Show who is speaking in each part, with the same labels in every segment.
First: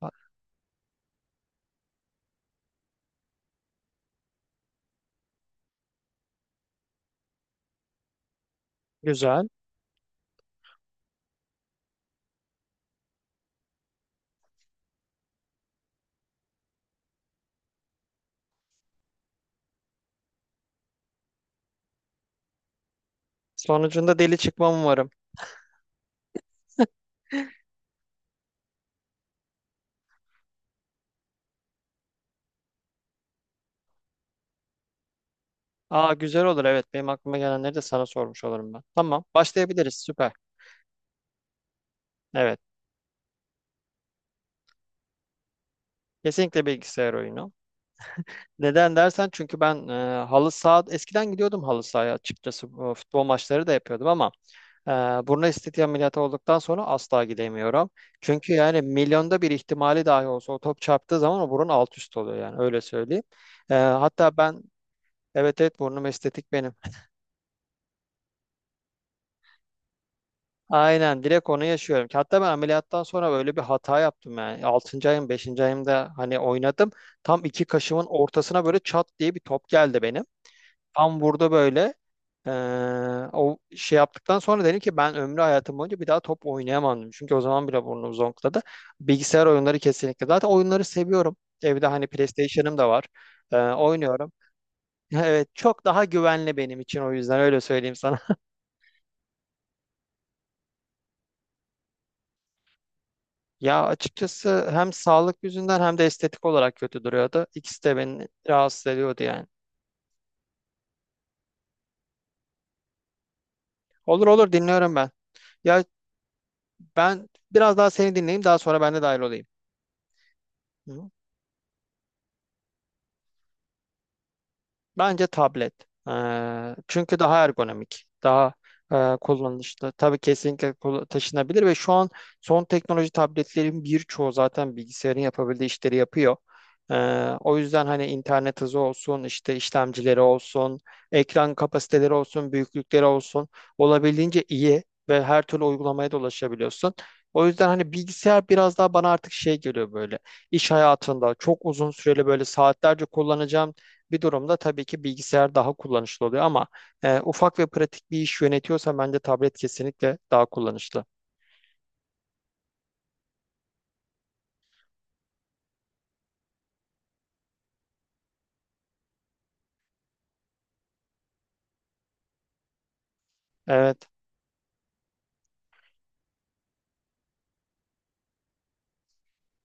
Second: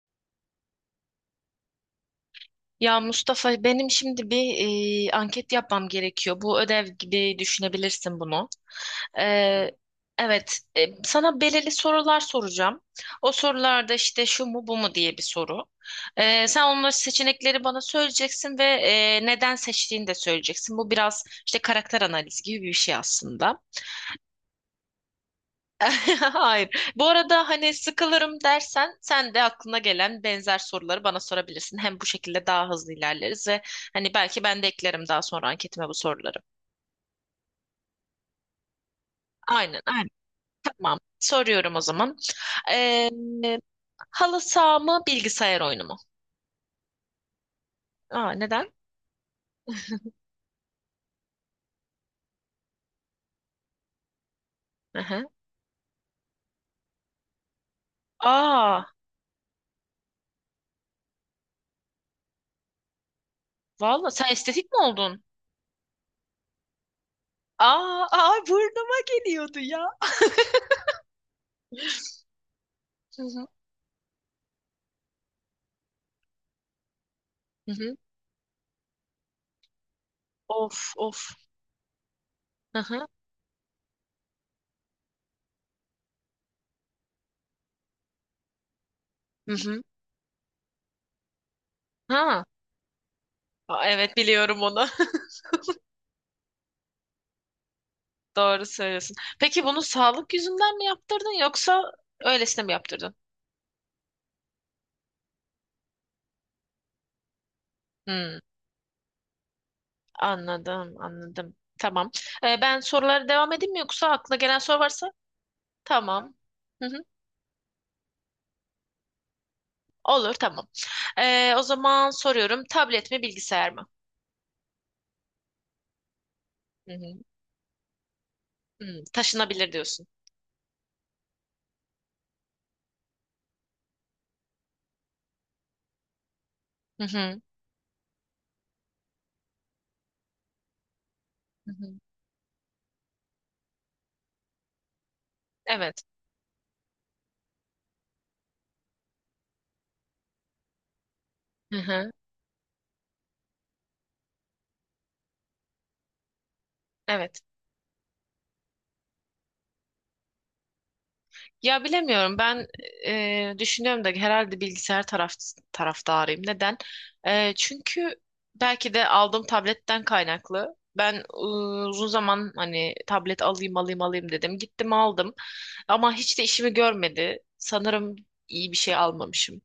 Speaker 1: Ha-
Speaker 2: Ya Mustafa benim şimdi bir anket yapmam gerekiyor. Bu ödev gibi düşünebilirsin bunu.
Speaker 1: Güzel.
Speaker 2: Ee, evet, sana belirli sorular soracağım. O sorularda işte şu mu bu mu diye bir soru. Sen onları seçenekleri bana söyleyeceksin ve neden seçtiğini de söyleyeceksin. Bu biraz işte karakter analizi gibi bir şey aslında.
Speaker 1: Sonucunda deli çıkmam umarım.
Speaker 2: Hayır. Bu arada hani sıkılırım dersen sen de aklına gelen benzer soruları bana sorabilirsin. Hem bu şekilde daha hızlı ilerleriz ve hani belki ben de eklerim daha sonra anketime bu
Speaker 1: Aa,
Speaker 2: soruları.
Speaker 1: güzel olur, evet. Benim aklıma gelenleri de sana sormuş olurum ben. Tamam,
Speaker 2: Aynen,
Speaker 1: başlayabiliriz,
Speaker 2: aynen.
Speaker 1: süper.
Speaker 2: Tamam. Soruyorum o zaman.
Speaker 1: Evet.
Speaker 2: Ee, halı saha mı, bilgisayar oyunu mu?
Speaker 1: Kesinlikle bilgisayar oyunu.
Speaker 2: Aa, neden?
Speaker 1: Neden dersen, çünkü ben halı saha eskiden gidiyordum, halı sahaya açıkçası. Bu futbol maçları da yapıyordum ama Ee,
Speaker 2: Aha.
Speaker 1: burun estetiği ameliyatı olduktan sonra asla gidemiyorum. Çünkü yani
Speaker 2: Aa,
Speaker 1: milyonda bir ihtimali dahi olsa o top çarptığı zaman o burun alt üst oluyor, yani öyle söyleyeyim.
Speaker 2: valla sen
Speaker 1: Hatta ben.
Speaker 2: estetik mi oldun?
Speaker 1: Evet, evet, burnum estetik benim.
Speaker 2: Aa, aa burnuma geliyordu ya.
Speaker 1: Aynen, direkt onu yaşıyorum. Hatta ben ameliyattan
Speaker 2: Hı
Speaker 1: sonra
Speaker 2: hı.
Speaker 1: böyle bir hata yaptım yani. 6. ayım, 5. ayımda hani oynadım. Tam iki
Speaker 2: Hı hı.
Speaker 1: kaşımın ortasına böyle çat diye bir top geldi benim.
Speaker 2: Of,
Speaker 1: Tam
Speaker 2: of.
Speaker 1: vurdu böyle.
Speaker 2: Hı hı.
Speaker 1: O şey yaptıktan sonra dedim ki ben ömrü hayatım boyunca bir daha top oynayamam. Çünkü o zaman bile burnum zonkladı. Bilgisayar
Speaker 2: Hı
Speaker 1: oyunları
Speaker 2: hı.
Speaker 1: kesinlikle. Zaten oyunları seviyorum. Evde hani
Speaker 2: Ha.
Speaker 1: PlayStation'ım da var.
Speaker 2: Aa, evet
Speaker 1: Oynuyorum.
Speaker 2: biliyorum onu.
Speaker 1: Evet, çok daha güvenli benim için, o yüzden öyle söyleyeyim sana.
Speaker 2: Doğru söylüyorsun. Peki bunu sağlık yüzünden mi yaptırdın yoksa öylesine mi yaptırdın?
Speaker 1: Ya açıkçası hem sağlık yüzünden hem de estetik olarak kötü duruyordu. İkisi de beni
Speaker 2: Hmm,
Speaker 1: rahatsız ediyordu yani.
Speaker 2: anladım, anladım. Tamam. Ben sorulara devam edeyim mi yoksa
Speaker 1: Olur,
Speaker 2: aklına
Speaker 1: olur,
Speaker 2: gelen soru
Speaker 1: dinliyorum ben.
Speaker 2: varsa?
Speaker 1: Ya,
Speaker 2: Tamam. Hı hı.
Speaker 1: ben biraz daha seni dinleyeyim, daha sonra ben de dahil olayım.
Speaker 2: Olur, tamam.
Speaker 1: Hı.
Speaker 2: O zaman soruyorum. Tablet mi, bilgisayar mı?
Speaker 1: Bence tablet.
Speaker 2: Hı
Speaker 1: Çünkü
Speaker 2: hı.
Speaker 1: daha ergonomik, daha
Speaker 2: Hmm, taşınabilir
Speaker 1: kullanışlı.
Speaker 2: diyorsun.
Speaker 1: Tabii kesinlikle, taşınabilir ve şu an son teknoloji tabletlerin birçoğu zaten bilgisayarın yapabildiği işleri yapıyor. Ee,
Speaker 2: Hı hı.
Speaker 1: o yüzden hani internet hızı olsun, işte işlemcileri olsun, ekran
Speaker 2: Hı hı.
Speaker 1: kapasiteleri olsun, büyüklükleri olsun olabildiğince iyi ve her türlü
Speaker 2: Evet.
Speaker 1: uygulamaya da ulaşabiliyorsun. O yüzden hani bilgisayar biraz daha bana artık şey geliyor böyle. İş hayatında çok
Speaker 2: Hı
Speaker 1: uzun
Speaker 2: hı.
Speaker 1: süreli böyle saatlerce kullanacağım bir durumda tabii ki bilgisayar daha kullanışlı oluyor ama
Speaker 2: Evet.
Speaker 1: ufak ve pratik bir iş yönetiyorsa bence tablet kesinlikle daha kullanışlı.
Speaker 2: Ya bilemiyorum ben, düşünüyorum da herhalde bilgisayar taraftarıyım. Neden? Çünkü belki de aldığım tabletten kaynaklı. Ben, uzun zaman hani tablet
Speaker 1: Evet.
Speaker 2: alayım dedim. Gittim aldım ama hiç de işimi görmedi. Sanırım iyi bir şey almamışım.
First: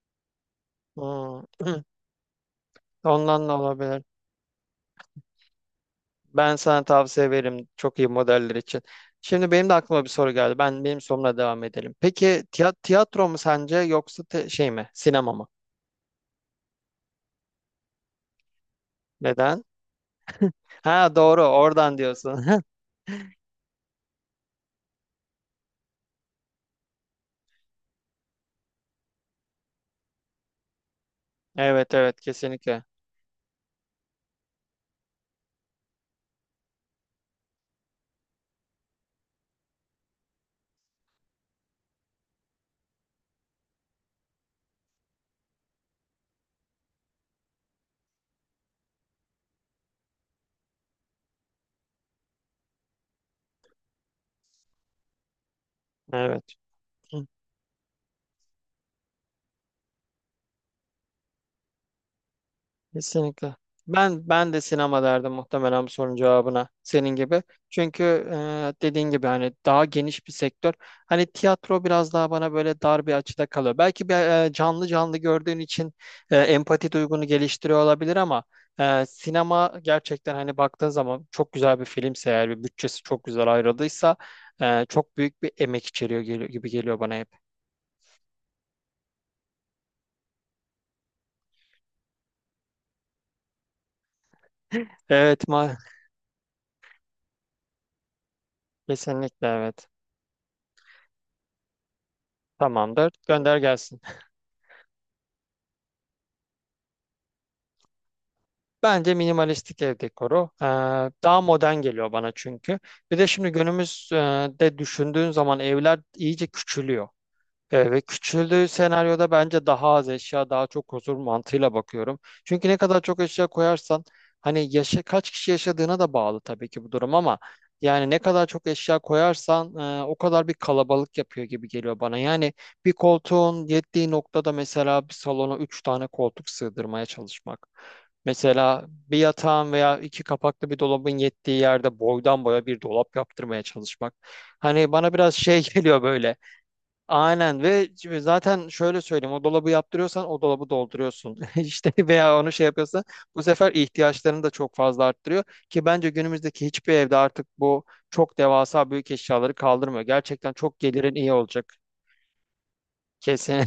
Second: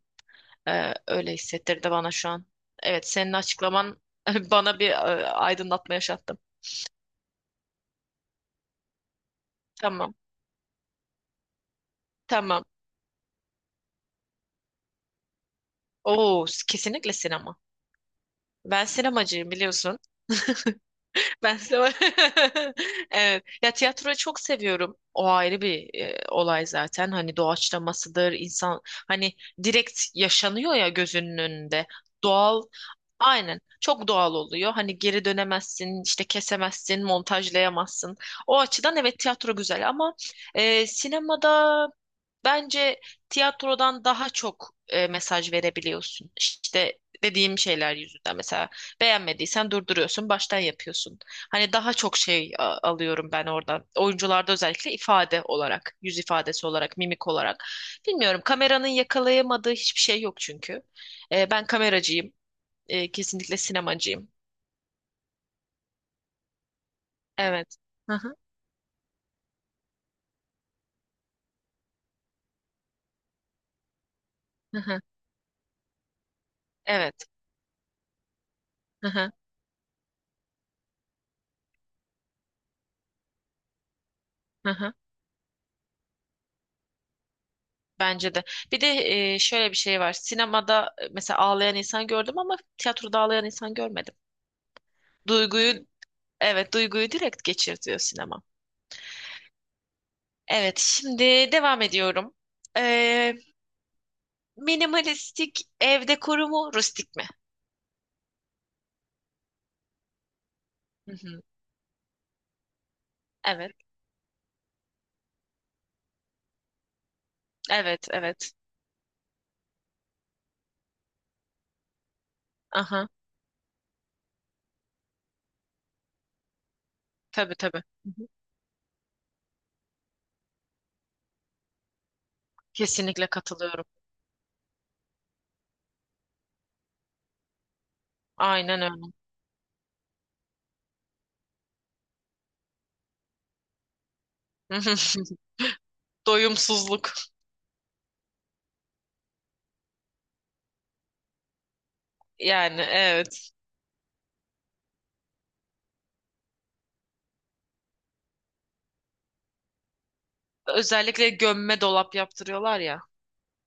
Speaker 2: Öyle
Speaker 1: Hmm.
Speaker 2: hissettirdi bana şu an. Evet senin
Speaker 1: Ondan da
Speaker 2: açıklaman
Speaker 1: olabilir.
Speaker 2: bana bir aydınlatma yaşattı.
Speaker 1: Ben sana tavsiye veririm çok iyi modeller için. Şimdi benim de aklıma bir
Speaker 2: Tamam,
Speaker 1: soru geldi. Ben benim sorumla devam edelim. Peki,
Speaker 2: tamam.
Speaker 1: tiyatro mu sence, yoksa şey mi? Sinema mı?
Speaker 2: Oo kesinlikle sinema. Ben sinemacıyım
Speaker 1: Neden?
Speaker 2: biliyorsun.
Speaker 1: Ha, doğru,
Speaker 2: Ben size...
Speaker 1: oradan diyorsun.
Speaker 2: Evet. Ya tiyatroyu çok seviyorum. O ayrı bir olay zaten. Hani doğaçlamasıdır, insan hani direkt yaşanıyor ya gözünün önünde.
Speaker 1: Evet, evet,
Speaker 2: Doğal
Speaker 1: kesinlikle.
Speaker 2: Aynen. Çok doğal oluyor. Hani geri dönemezsin, işte kesemezsin, montajlayamazsın. O açıdan evet tiyatro güzel ama sinemada bence tiyatrodan daha çok mesaj verebiliyorsun. İşte dediğim şeyler yüzünden mesela beğenmediysen durduruyorsun, baştan yapıyorsun. Hani daha çok şey alıyorum ben oradan. Oyuncularda özellikle ifade olarak, yüz
Speaker 1: Evet.
Speaker 2: ifadesi olarak, mimik olarak. Bilmiyorum kameranın yakalayamadığı hiçbir şey yok çünkü. Ben kameracıyım.
Speaker 1: Kesinlikle.
Speaker 2: Kesinlikle sinemacıyım.
Speaker 1: Ben de sinema derdim muhtemelen bu sorunun cevabına, senin gibi.
Speaker 2: Evet.
Speaker 1: Çünkü
Speaker 2: Hı
Speaker 1: e,
Speaker 2: hı,
Speaker 1: dediğin gibi hani daha geniş bir sektör. Hani tiyatro biraz daha bana böyle dar bir açıda kalıyor. Belki bir,
Speaker 2: hı
Speaker 1: canlı
Speaker 2: hı.
Speaker 1: canlı gördüğün için empati
Speaker 2: Evet.
Speaker 1: duygunu geliştiriyor olabilir ama
Speaker 2: Hı hı,
Speaker 1: sinema gerçekten, hani baktığın zaman çok güzel bir filmse eğer, bir bütçesi çok güzel ayrıldıysa
Speaker 2: hı hı.
Speaker 1: çok büyük bir emek içeriyor, geliyor, gibi geliyor bana hep.
Speaker 2: Bence de. Bir de şöyle bir şey var. Sinemada, mesela ağlayan insan gördüm ama tiyatroda ağlayan insan görmedim.
Speaker 1: Evet
Speaker 2: Duyguyu,
Speaker 1: ma,
Speaker 2: evet duyguyu direkt geçirtiyor sinema.
Speaker 1: kesinlikle evet.
Speaker 2: Evet, şimdi devam ediyorum.
Speaker 1: Tamamdır.
Speaker 2: Ee,
Speaker 1: Gönder gelsin.
Speaker 2: minimalistik ev dekoru mu, rustik mi?
Speaker 1: Bence minimalistik ev dekoru.
Speaker 2: Hı
Speaker 1: Daha
Speaker 2: hı.
Speaker 1: modern geliyor bana çünkü. Bir de şimdi
Speaker 2: Evet,
Speaker 1: günümüzde düşündüğün zaman evler iyice küçülüyor. Evet, ve
Speaker 2: evet, evet.
Speaker 1: küçüldüğü senaryoda bence daha az eşya, daha çok huzur mantığıyla bakıyorum. Çünkü ne kadar
Speaker 2: Aha,
Speaker 1: çok eşya koyarsan, hani yaşa, kaç kişi yaşadığına da bağlı tabii ki bu durum ama
Speaker 2: tabii tabii.
Speaker 1: yani
Speaker 2: Hı
Speaker 1: ne
Speaker 2: hı.
Speaker 1: kadar çok eşya koyarsan o kadar bir kalabalık yapıyor gibi geliyor bana. Yani bir
Speaker 2: Kesinlikle
Speaker 1: koltuğun
Speaker 2: katılıyorum.
Speaker 1: yettiği noktada mesela bir salona üç tane koltuk sığdırmaya çalışmak.
Speaker 2: Aynen
Speaker 1: Mesela
Speaker 2: öyle.
Speaker 1: bir yatağın veya iki kapaklı bir dolabın yettiği yerde boydan boya bir dolap yaptırmaya çalışmak. Hani bana biraz şey geliyor böyle.
Speaker 2: Doyumsuzluk.
Speaker 1: Aynen, ve şimdi zaten şöyle söyleyeyim, o dolabı yaptırıyorsan o dolabı dolduruyorsun işte, veya onu şey
Speaker 2: Yani
Speaker 1: yapıyorsan bu
Speaker 2: evet.
Speaker 1: sefer ihtiyaçlarını da çok fazla arttırıyor ki bence günümüzdeki hiçbir evde artık bu çok devasa büyük eşyaları kaldırmıyor, gerçekten çok gelirin
Speaker 2: Özellikle
Speaker 1: iyi olacak
Speaker 2: gömme dolap yaptırıyorlar ya.
Speaker 1: kesin.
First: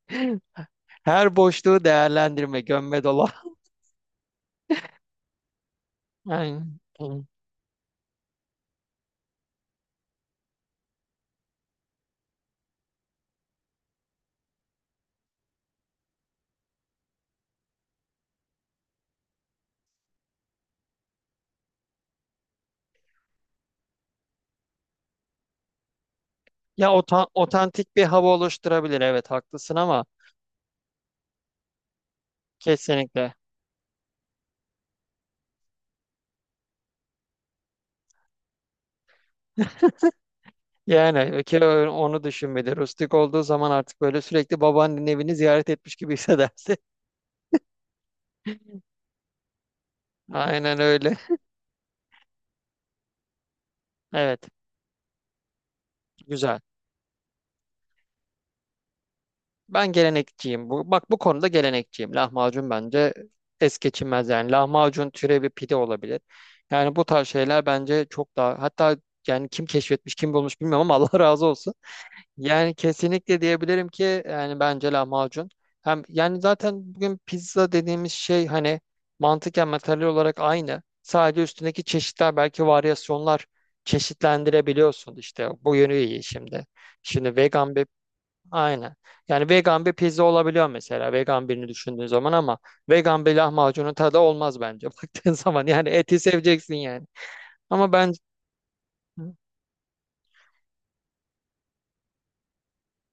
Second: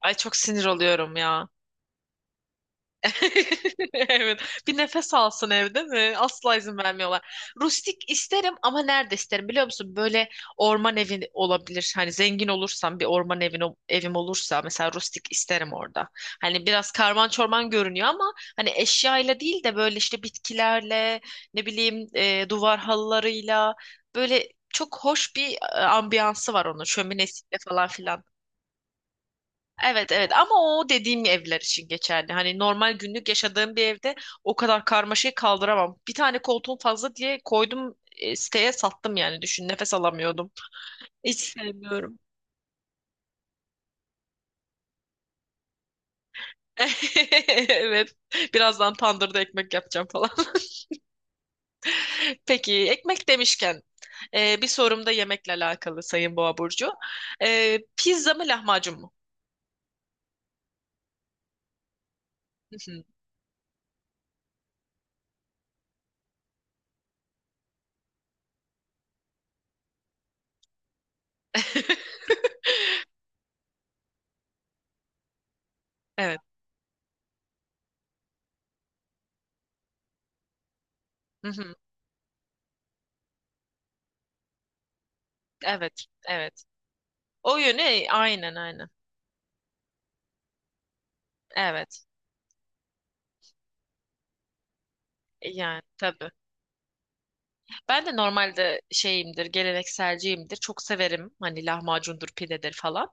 Speaker 2: Ay çok sinir oluyorum
Speaker 1: Her
Speaker 2: ya.
Speaker 1: boşluğu değerlendirme, gömme dola.
Speaker 2: Evet. Bir nefes alsın evde mi? Asla
Speaker 1: Yani,
Speaker 2: izin vermiyorlar. Rustik isterim ama nerede isterim biliyor musun? Böyle orman evi olabilir. Hani zengin olursam bir orman evim olursa mesela rustik isterim orada. Hani biraz karman çorman görünüyor ama hani eşyayla değil de böyle işte bitkilerle ne bileyim, duvar halılarıyla böyle çok hoş bir ambiyansı var onun
Speaker 1: ya
Speaker 2: şöminesiyle falan
Speaker 1: otantik bir
Speaker 2: filan.
Speaker 1: hava oluşturabilir, evet haklısın ama
Speaker 2: Evet evet ama o dediğim evler için geçerli. Hani normal günlük
Speaker 1: kesinlikle.
Speaker 2: yaşadığım bir evde o kadar karmaşayı kaldıramam. Bir tane koltuğum fazla diye koydum, siteye sattım yani düşün nefes alamıyordum. Hiç
Speaker 1: Yani ki
Speaker 2: sevmiyorum.
Speaker 1: onu düşün, rustik olduğu zaman artık böyle sürekli babaannenin evini ziyaret etmiş gibi hissedersin.
Speaker 2: Evet. Birazdan tandırda ekmek yapacağım falan.
Speaker 1: Aynen öyle.
Speaker 2: Peki ekmek demişken
Speaker 1: Evet.
Speaker 2: bir sorum da yemekle alakalı Sayın Boğa
Speaker 1: Güzel.
Speaker 2: Burcu. Pizza mı lahmacun mu?
Speaker 1: Ben gelenekçiyim. Bu, bak, bu konuda gelenekçiyim. Lahmacun
Speaker 2: Hı hı.
Speaker 1: bence es geçilmez yani. Lahmacun türevi bir pide olabilir. Yani bu tarz şeyler bence çok daha, hatta yani, kim keşfetmiş kim bulmuş bilmiyorum ama Allah razı olsun. Yani kesinlikle diyebilirim ki, yani bence lahmacun. Hem
Speaker 2: Evet.
Speaker 1: yani zaten bugün pizza dediğimiz şey hani mantıken materyal olarak aynı. Sadece
Speaker 2: Hı hı.
Speaker 1: üstündeki çeşitler, belki varyasyonlar çeşitlendirebiliyorsun işte. Bu yönü
Speaker 2: Evet.
Speaker 1: iyi
Speaker 2: Evet.
Speaker 1: şimdi. Şimdi
Speaker 2: O
Speaker 1: vegan bir,
Speaker 2: yönü aynen aynen.
Speaker 1: aynı. Yani vegan bir pizza olabiliyor mesela, vegan birini
Speaker 2: Evet.
Speaker 1: düşündüğün zaman ama vegan bir lahmacunun tadı olmaz bence baktığın zaman.
Speaker 2: Yani
Speaker 1: Yani eti
Speaker 2: tabii.
Speaker 1: seveceksin yani. Ama
Speaker 2: Ben
Speaker 1: ben.
Speaker 2: de normalde şeyimdir, gelenekselciyimdir. Çok severim hani lahmacundur, pidedir falan.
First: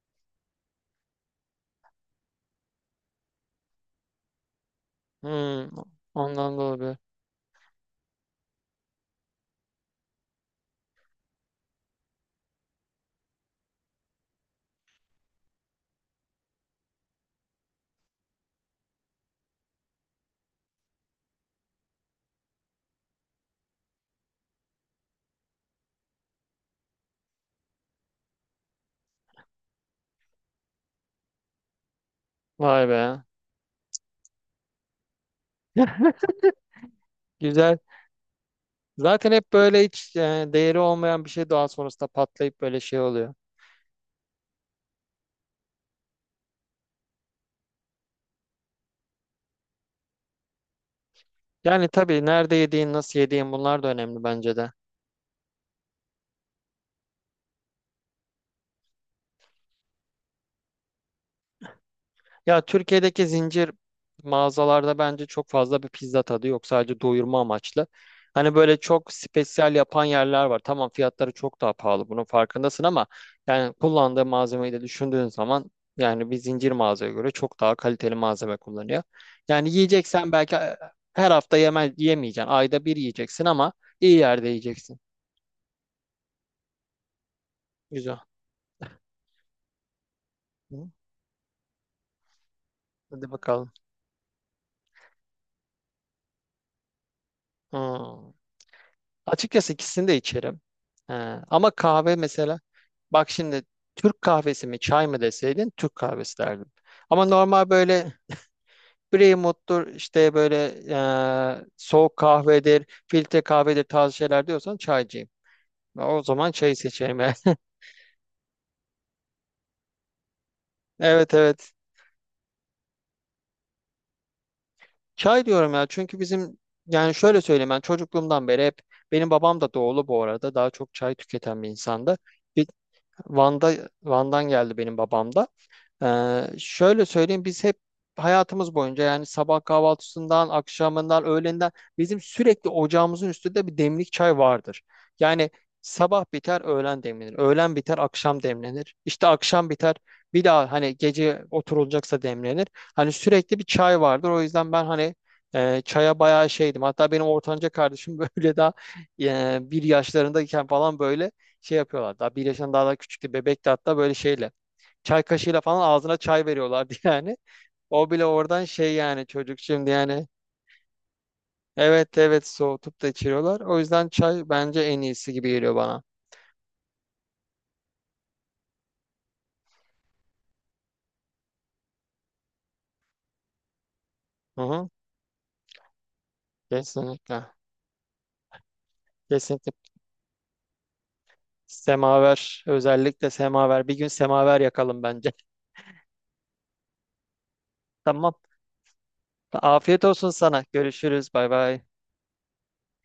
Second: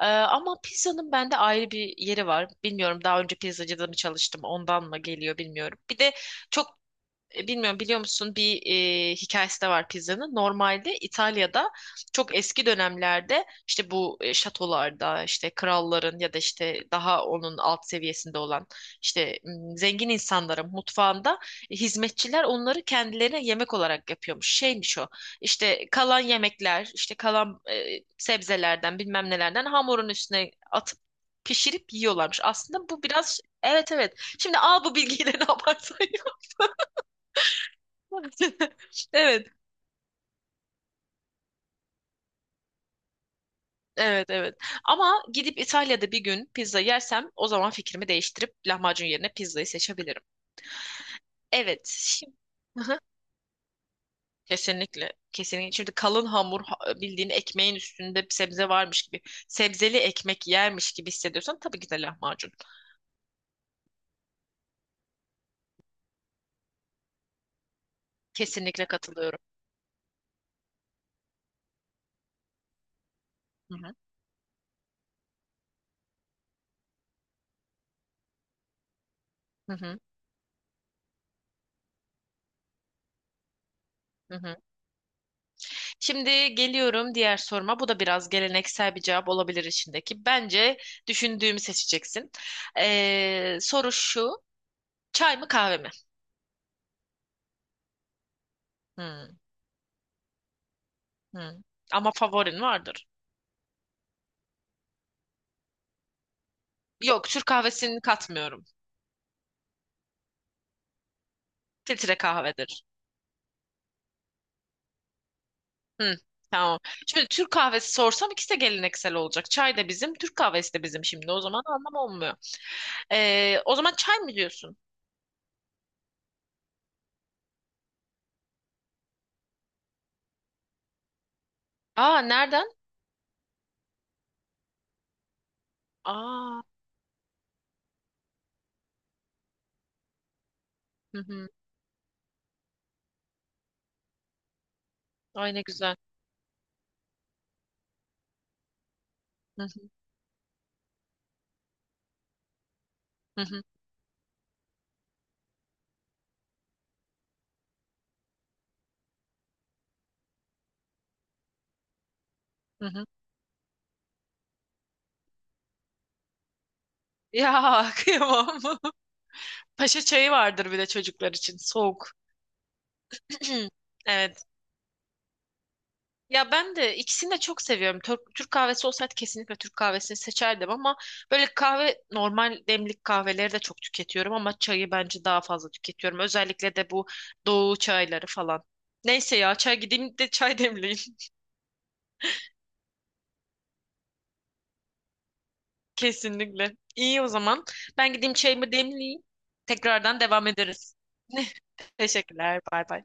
Speaker 2: Ama pizzanın bende ayrı bir yeri var. Bilmiyorum daha önce pizzacıda mı çalıştım ondan mı geliyor
Speaker 1: Hmm,
Speaker 2: bilmiyorum. Bir de
Speaker 1: ondan da
Speaker 2: çok,
Speaker 1: olabilir.
Speaker 2: bilmiyorum biliyor musun bir hikayesi de var pizzanın. Normalde İtalya'da çok eski dönemlerde işte bu, şatolarda işte kralların ya da işte daha onun alt seviyesinde olan işte, zengin insanların mutfağında hizmetçiler onları kendilerine yemek olarak yapıyormuş. Şeymiş o işte kalan yemekler işte kalan, sebzelerden bilmem nelerden hamurun üstüne atıp pişirip yiyorlarmış.
Speaker 1: Vay
Speaker 2: Aslında bu
Speaker 1: be.
Speaker 2: biraz evet evet. Şimdi al bu bilgiyi ne yaparsan
Speaker 1: Güzel. Zaten
Speaker 2: Evet,
Speaker 1: hep böyle hiç değeri olmayan bir şey daha sonrasında patlayıp böyle şey oluyor.
Speaker 2: evet, evet. Ama gidip İtalya'da bir gün pizza yersem o zaman fikrimi değiştirip lahmacun yerine pizzayı seçebilirim. Evet,
Speaker 1: Yani tabii
Speaker 2: şimdi
Speaker 1: nerede yediğin, nasıl yediğin, bunlar da önemli bence de.
Speaker 2: kesinlikle, kesinlikle. Şimdi kalın hamur bildiğin ekmeğin üstünde bir sebze varmış gibi, sebzeli ekmek yermiş gibi hissediyorsan tabii ki de lahmacun.
Speaker 1: Ya, Türkiye'deki zincir mağazalarda bence çok fazla bir pizza tadı yok. Sadece doyurma amaçlı. Hani böyle
Speaker 2: Kesinlikle
Speaker 1: çok
Speaker 2: katılıyorum.
Speaker 1: spesyal yapan yerler var. Tamam, fiyatları çok daha pahalı, bunun farkındasın ama yani
Speaker 2: Hı hı,
Speaker 1: kullandığı malzemeyi de düşündüğün zaman, yani bir zincir mağazaya göre çok daha kaliteli malzeme kullanıyor. Yani
Speaker 2: hı hı,
Speaker 1: yiyeceksen, belki her hafta yeme, yemeyeceksin. Ayda bir yiyeceksin ama iyi
Speaker 2: hı
Speaker 1: yerde
Speaker 2: hı.
Speaker 1: yiyeceksin.
Speaker 2: Şimdi geliyorum diğer soruma. Bu da
Speaker 1: Güzel.
Speaker 2: biraz geleneksel bir cevap olabilir içindeki. Bence
Speaker 1: Hı.
Speaker 2: düşündüğümü seçeceksin.
Speaker 1: Hadi bakalım.
Speaker 2: Soru şu. Çay mı kahve mi?
Speaker 1: Hmm.
Speaker 2: Hmm,
Speaker 1: Açıkçası ikisini de içerim. Ee,
Speaker 2: hmm.
Speaker 1: ama
Speaker 2: Ama
Speaker 1: kahve mesela,
Speaker 2: favorin vardır.
Speaker 1: bak şimdi, Türk kahvesi mi çay mı deseydin, Türk kahvesi derdim. Ama
Speaker 2: Yok, Türk
Speaker 1: normal
Speaker 2: kahvesini
Speaker 1: böyle
Speaker 2: katmıyorum.
Speaker 1: Brewmut'tur, işte böyle soğuk
Speaker 2: Filtre kahvedir.
Speaker 1: kahvedir, filtre kahvedir tarzı şeyler diyorsan, çaycıyım.
Speaker 2: Hmm,
Speaker 1: O zaman çayı
Speaker 2: tamam.
Speaker 1: seçerim
Speaker 2: Şimdi
Speaker 1: yani.
Speaker 2: Türk kahvesi sorsam ikisi de geleneksel olacak. Çay da bizim, Türk kahvesi de bizim şimdi.
Speaker 1: Evet,
Speaker 2: O zaman
Speaker 1: evet.
Speaker 2: anlam olmuyor. O zaman çay mı diyorsun?
Speaker 1: Çay diyorum ya, çünkü bizim, yani şöyle söyleyeyim, ben çocukluğumdan beri hep, benim babam da doğulu bu arada, daha çok çay tüketen bir insandı.
Speaker 2: Aa,
Speaker 1: Bir,
Speaker 2: nereden?
Speaker 1: Van'da, Van'dan geldi benim babam da.
Speaker 2: Aa,
Speaker 1: Şöyle söyleyeyim, biz hep hayatımız boyunca, yani sabah kahvaltısından,
Speaker 2: hı
Speaker 1: akşamından,
Speaker 2: hı.
Speaker 1: öğlenden, bizim sürekli ocağımızın üstünde bir demlik çay vardır. Yani
Speaker 2: Ay ne güzel.
Speaker 1: sabah biter öğlen demlenir, öğlen biter akşam demlenir, işte
Speaker 2: Hı
Speaker 1: akşam biter bir daha hani gece oturulacaksa demlenir. Hani
Speaker 2: hı
Speaker 1: sürekli
Speaker 2: hı
Speaker 1: bir çay vardır, o yüzden ben hani çaya bayağı şeydim. Hatta benim ortanca kardeşim böyle daha bir yaşlarındayken falan, böyle şey yapıyorlar. Daha bir yaşından daha
Speaker 2: hı.
Speaker 1: da
Speaker 2: hı.
Speaker 1: küçüktü, bebekti hatta, böyle şeyle. Çay kaşığıyla falan ağzına çay veriyorlardı yani.
Speaker 2: Ya
Speaker 1: O bile
Speaker 2: kıyamam.
Speaker 1: oradan şey yani, çocuk şimdi
Speaker 2: Paşa
Speaker 1: yani.
Speaker 2: çayı vardır bir de çocuklar için. Soğuk.
Speaker 1: Evet, evet, soğutup da içiriyorlar. O yüzden
Speaker 2: Evet.
Speaker 1: çay bence en iyisi gibi geliyor bana.
Speaker 2: Ya ben de ikisini de çok seviyorum. Türk kahvesi olsaydı kesinlikle Türk kahvesini seçerdim ama böyle kahve normal demlik kahveleri de çok tüketiyorum ama
Speaker 1: Hı hı,
Speaker 2: çayı bence daha fazla tüketiyorum. Özellikle de bu
Speaker 1: kesinlikle.
Speaker 2: doğu çayları falan. Neyse ya
Speaker 1: Kesinlikle.
Speaker 2: çay gideyim de çay demleyeyim
Speaker 1: Semaver. Özellikle semaver. Bir gün semaver yakalım bence.
Speaker 2: kesinlikle. İyi o zaman. Ben
Speaker 1: Tamam.
Speaker 2: gideyim çayımı demleyeyim.
Speaker 1: Afiyet
Speaker 2: Tekrardan
Speaker 1: olsun
Speaker 2: devam
Speaker 1: sana.
Speaker 2: ederiz.
Speaker 1: Görüşürüz. Bay bay.
Speaker 2: Teşekkürler. Bay bay.